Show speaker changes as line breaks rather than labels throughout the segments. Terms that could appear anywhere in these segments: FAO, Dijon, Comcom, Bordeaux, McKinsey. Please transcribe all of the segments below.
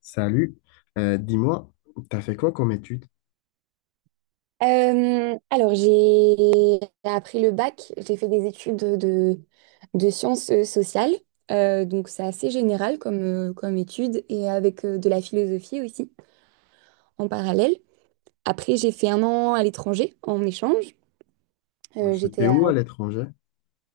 Salut, dis-moi, t'as fait quoi comme étude?
J'ai appris le bac, j'ai fait des études de sciences sociales. Donc c'est assez général comme étude et avec de la philosophie aussi en parallèle. Après, j'ai fait un an à l'étranger en échange. Euh, j'étais
C'était
à,
où à l'étranger?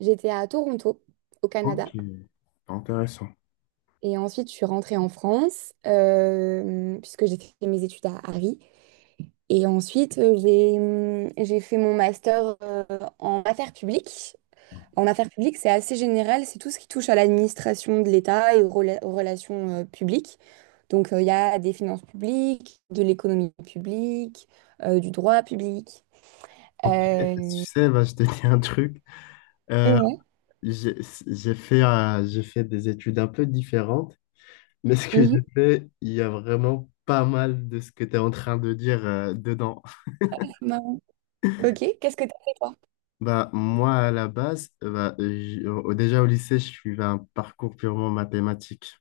j'étais à Toronto, au
Ok,
Canada.
intéressant.
Et ensuite, je suis rentrée en France puisque j'ai fait mes études à Paris. Et ensuite, j'ai fait mon master en affaires publiques. En affaires publiques, c'est assez général, c'est tout ce qui touche à l'administration de l'État et aux relations publiques. Donc, il y a des finances publiques, de l'économie publique, du droit public.
Ok, tu
Euh,
sais, bah, je te dis un truc.
et
Euh,
ouais.
j'ai j'ai fait, j'ai fait des études un peu différentes, mais ce que
Mhm.
j'ai fait, il y a vraiment pas mal de ce que tu es en train de dire dedans.
Marrant. Ok, qu'est-ce que t'as fait toi?
Bah, moi, à la base, bah, déjà au lycée, je suivais un parcours purement mathématique.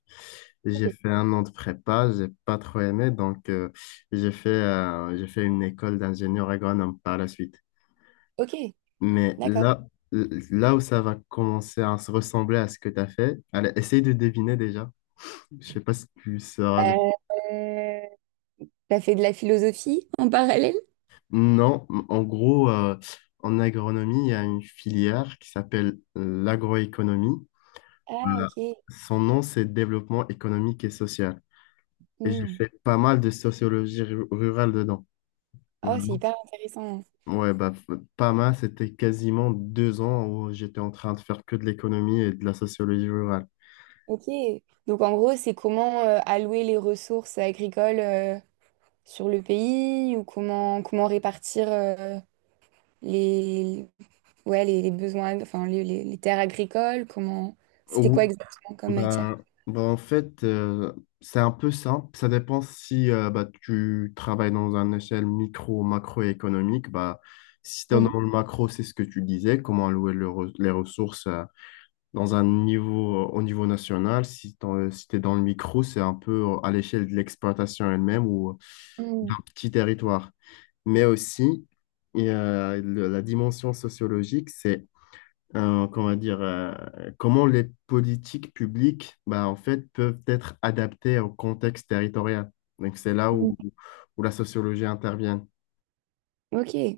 J'ai fait un an de prépa, j'ai pas trop aimé, donc j'ai fait une école d'ingénieur agronome par la suite.
Ok,
Mais
d'accord.
là, là où ça va commencer à se ressembler à ce que tu as fait, allez, essaye de deviner déjà. Je sais pas si tu sauras.
Euh, t'as fait de la philosophie en parallèle?
Non, en gros, en agronomie, il y a une filière qui s'appelle l'agroéconomie.
Ah,
Euh,
ok.
Son nom, c'est Développement économique et social. Et j'ai
Hmm.
fait pas mal de sociologie rurale dedans.
Oh, c'est
Vraiment.
hyper intéressant.
Ouais, bah, pas mal. C'était quasiment 2 ans où j'étais en train de faire que de l'économie et de la sociologie rurale.
Ok. Donc, en gros, c'est comment allouer les ressources agricoles sur le pays ou comment répartir les, ouais, les besoins, enfin les terres agricoles, comment c'était quoi
Ou,
exactement comme matière?
bah, bah, en fait, c'est un peu ça. Ça dépend si bah, tu travailles dans une échelle micro ou macroéconomique. Bah, si tu es dans
Mhm.
le macro, c'est ce que tu disais, comment allouer les ressources. Dans un niveau, au niveau national, si tu es dans le micro, c'est un peu à l'échelle de l'exploitation elle-même ou d'un
Mm,
petit territoire. Mais aussi, il y a la dimension sociologique, c'est comment dire, comment les politiques publiques bah, en fait, peuvent être adaptées au contexte territorial. Donc, c'est là
mm.
où la sociologie intervient.
Ok,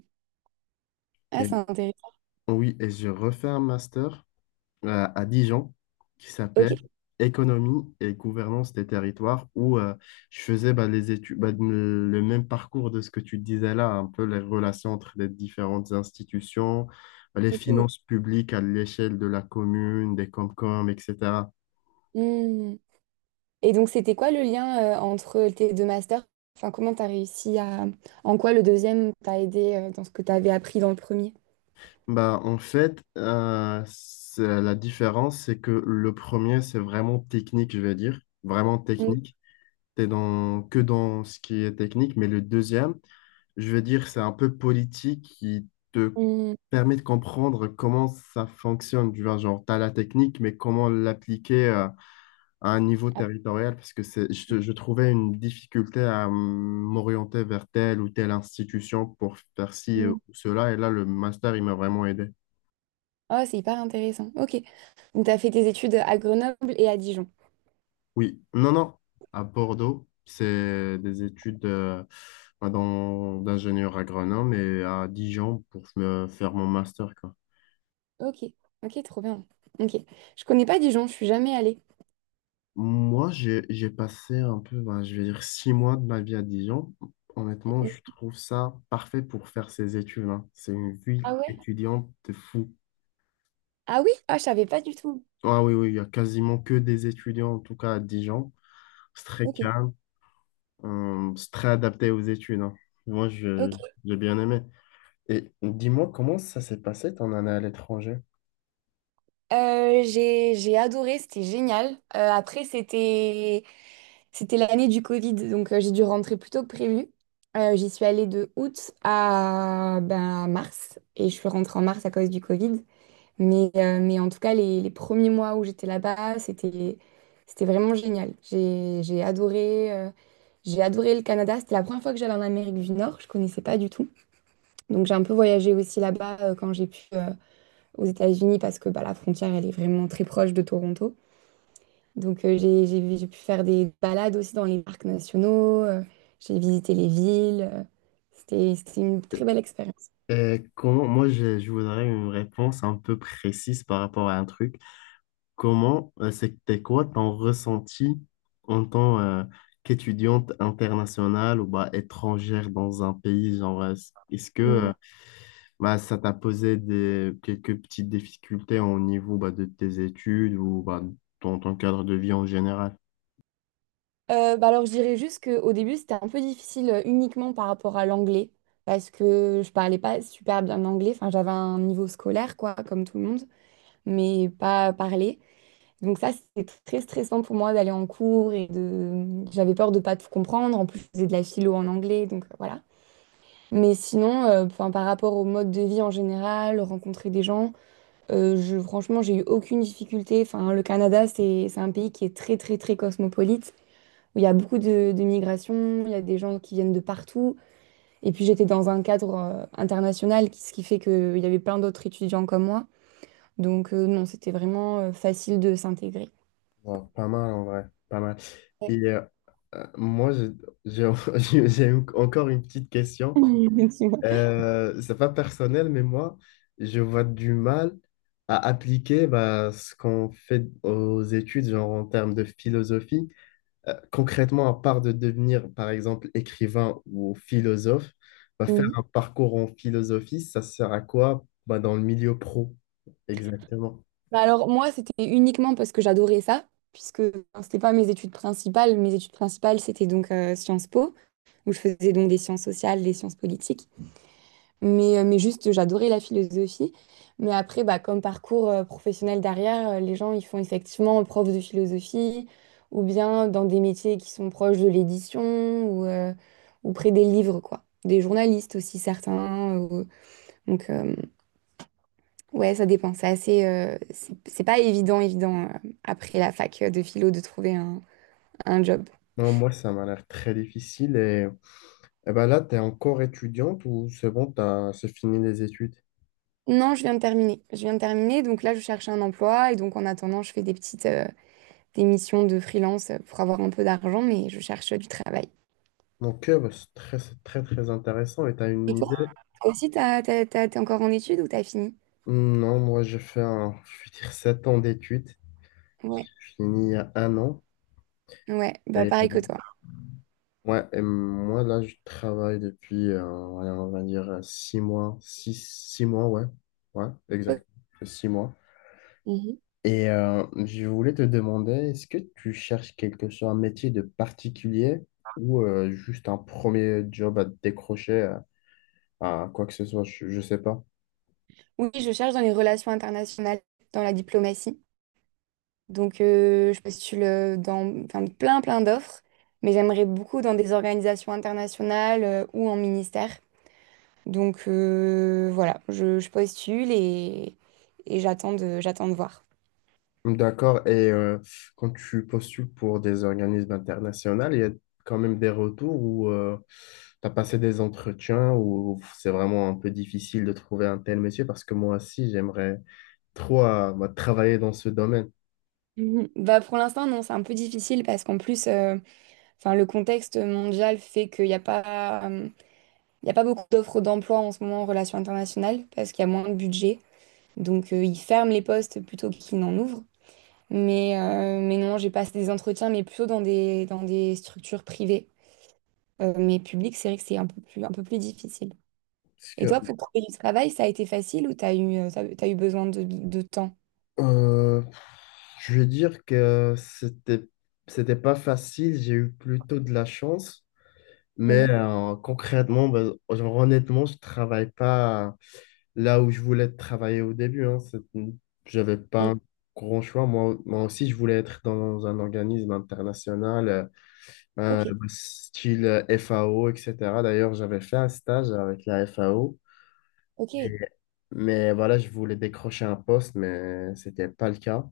ah,
Et,
c'est intéressant.
oui, et je refais un master à Dijon qui
Ok,
s'appelle Économie et gouvernance des territoires où je faisais bah, les études, bah, le même parcours de ce que tu disais là, un peu les relations entre les différentes institutions, les
ok.
finances publiques à l'échelle de la commune, des Comcom, etc.
Mm. Et donc c'était quoi le lien entre tes deux masters? Enfin, comment t'as réussi à... En quoi le deuxième t'a aidé dans ce que t'avais appris dans le premier?
Bah, en fait, la différence, c'est que le premier, c'est vraiment technique, je vais dire, vraiment
Mm,
technique. T'es dans, que dans ce qui est technique, mais le deuxième, je veux dire, c'est un peu politique qui te
mm.
permet de comprendre comment ça fonctionne. Tu vois, genre, tu as la technique, mais comment l'appliquer à un niveau
Ah,
territorial, parce que c'est, je trouvais une difficulté à m'orienter vers telle ou telle institution pour faire ci ou
mm.
cela, et là, le master, il m'a vraiment aidé.
Oh, c'est hyper intéressant. Ok. Donc, tu as fait tes études à Grenoble et à Dijon.
Oui, non, non, à Bordeaux, c'est des études bah, d'ingénieur agronome et à Dijon pour me faire mon master, quoi.
Ok, ok, trop bien. Ok. Je connais pas Dijon, je suis jamais allée.
Moi, j'ai passé un peu, ben, je vais dire, 6 mois de ma vie à Dijon. Honnêtement, je trouve ça parfait pour faire ces études, hein. C'est une ville
Ah ouais?
étudiante de fou.
Ah oui? Ah, je savais pas du tout.
Ah oui, oui, il y a quasiment que des étudiants, en tout cas à Dijon. C'est très
Ok,
calme, c'est très adapté aux études, hein. Moi,
ok.
j'ai bien aimé. Et dis-moi, comment ça s'est passé ton année à l'étranger?
J'ai adoré, c'était génial. C'était l'année du Covid, donc j'ai dû rentrer plus tôt que prévu. J'y suis allée de août à ben, mars, et je suis rentrée en mars à cause du Covid. Mais en tout cas, les premiers mois où j'étais là-bas, c'était vraiment génial. J'ai adoré le Canada. C'était la première fois que j'allais en Amérique du Nord. Je connaissais pas du tout. Donc j'ai un peu voyagé aussi là-bas quand j'ai pu aux États-Unis parce que bah, la frontière, elle est vraiment très proche de Toronto. Donc j'ai pu faire des balades aussi dans les parcs nationaux. J'ai visité les villes. C'était une très belle expérience.
Et comment, moi, je voudrais une réponse un peu précise par rapport à un truc. Comment, c'était quoi ton ressenti en tant qu'étudiante internationale ou bah, étrangère dans un pays? Genre, est-ce que bah, ça t'a posé des, quelques petites difficultés au niveau bah, de tes études ou bah, dans ton cadre de vie en général?
Bah alors, je dirais juste qu'au début, c'était un peu difficile uniquement par rapport à l'anglais, parce que je parlais pas super bien anglais. Enfin, j'avais un niveau scolaire, quoi, comme tout le monde, mais pas parler. Donc ça, c'était très stressant pour moi d'aller en cours et de... J'avais peur de pas tout comprendre. En plus, je faisais de la philo en anglais, donc voilà. Mais sinon, enfin, par rapport au mode de vie en général, rencontrer des gens, franchement, j'ai eu aucune difficulté. Enfin, le Canada, c'est un pays qui est très, très, très cosmopolite où il y a beaucoup de migrations, il y a des gens qui viennent de partout. Et puis j'étais dans un cadre international, ce qui fait qu'il y avait plein d'autres étudiants comme moi. Donc non, c'était vraiment facile de s'intégrer.
Bon, pas mal en vrai, pas mal. Et
Ouais.
moi, je- j'ai encore une petite question.
Tu vois.
C'est pas personnel, mais moi, je vois du mal à appliquer bah, ce qu'on fait aux études, genre en termes de philosophie. Concrètement, à part de devenir, par exemple, écrivain ou philosophe, bah, faire
Mhm.
un parcours en philosophie, ça sert à quoi bah, dans le milieu pro, exactement.
Bah alors moi, c'était uniquement parce que j'adorais ça, puisque enfin, c'était pas mes études principales. Mes études principales, c'était donc Sciences Po, où je faisais donc des sciences sociales, des sciences politiques. Mais juste, j'adorais la philosophie. Mais après, bah, comme parcours professionnel derrière, les gens, ils font effectivement prof de philosophie ou bien dans des métiers qui sont proches de l'édition ou, euh, ou près des livres, quoi. Des journalistes aussi, certains. Donc, ouais, ça dépend. C'est assez, c'est pas évident, après la fac de philo, de trouver un job.
Non, moi, ça m'a l'air très difficile et. Eh ben là, tu es encore étudiante ou c'est bon, c'est fini les études?
Non, je viens de terminer. Je viens de terminer. Donc là, je cherche un emploi et donc en attendant, je fais des des missions de freelance pour avoir un peu d'argent, mais je cherche du travail.
Donc, bah, c'est très, très intéressant. Et tu as
Et
une
toi,
idée?
toi aussi, t'as, t'as- t'as- t'es encore en études ou t'as fini?
Non, moi, j'ai fait un, je vais dire, 7 ans d'études.
Ouais,
J'ai fini il y a un an.
ouais, bah
Et,
pareil que toi.
ouais, et moi, là, je travaille depuis, ouais, on va dire, 6 mois. 6 mois, ouais. Ouais, exact. 6 mois.
Mhm.
Et je voulais te demander, est-ce que tu cherches quelque chose, un métier de particulier ou juste un premier job à te décrocher? À quoi que ce soit, je sais pas.
Oui, je cherche dans les relations internationales, dans la diplomatie. Donc, je postule dans enfin, plein d'offres, mais j'aimerais beaucoup dans des organisations internationales ou en ministère. Donc, voilà, je postule et j'attends j'attends de voir.
D'accord. Et quand tu postules pour des organismes internationaux, il y a quand même des retours où tu as passé des entretiens où c'est vraiment un peu difficile de trouver un tel monsieur parce que moi aussi, j'aimerais trop moi, travailler dans ce domaine.
Mhm. Bah pour l'instant, non, c'est un peu difficile parce qu'en plus, enfin, le contexte mondial fait qu'il n'y a pas, il y a pas beaucoup d'offres d'emploi en ce moment en relations internationales parce qu'il y a moins de budget. Donc, ils ferment les postes plutôt qu'ils n'en ouvrent. Mais non, j'ai passé des entretiens, mais plutôt dans dans des structures privées. Mais publiques, c'est vrai que c'est un peu plus difficile.
Parce
Et
que.
toi, pour trouver du travail, ça a été facile ou t'as eu besoin de temps?
Euh, je vais dire que c'était pas facile, j'ai eu plutôt de la chance, mais
Mhm.
concrètement, ben, genre, honnêtement, je travaille pas là où je voulais travailler au début, hein. J'avais pas
Mhm.
un grand choix. Moi, moi aussi, je voulais être dans un organisme international,
Ok,
style FAO, etc. D'ailleurs, j'avais fait un stage avec la FAO,
ok.
mais voilà, je voulais décrocher un poste, mais c'était pas le cas.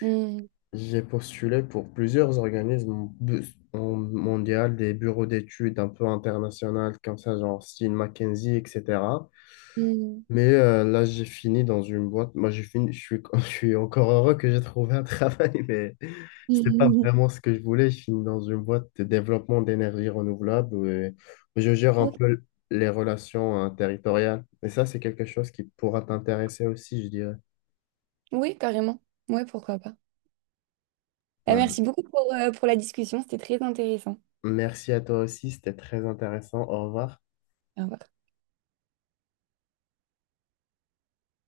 Mhm.
J'ai postulé pour plusieurs organismes en mondial, des bureaux d'études un peu internationales, comme ça, genre style McKinsey, etc.
Mhm.
Mais là, j'ai fini dans une boîte. Moi, j'ai fini, je suis encore heureux que j'ai trouvé un travail, mais c'était pas vraiment ce que je voulais. Je finis dans une boîte de développement d'énergie renouvelable où, je gère un
Ok.
peu les relations territoriales. Et ça, c'est quelque chose qui pourra t'intéresser aussi, je dirais.
Oui, carrément. Ouais, pourquoi pas. Bah,
Ouais.
merci beaucoup pour la discussion, c'était très intéressant.
Merci à toi aussi, c'était très intéressant. Au revoir.
Au revoir.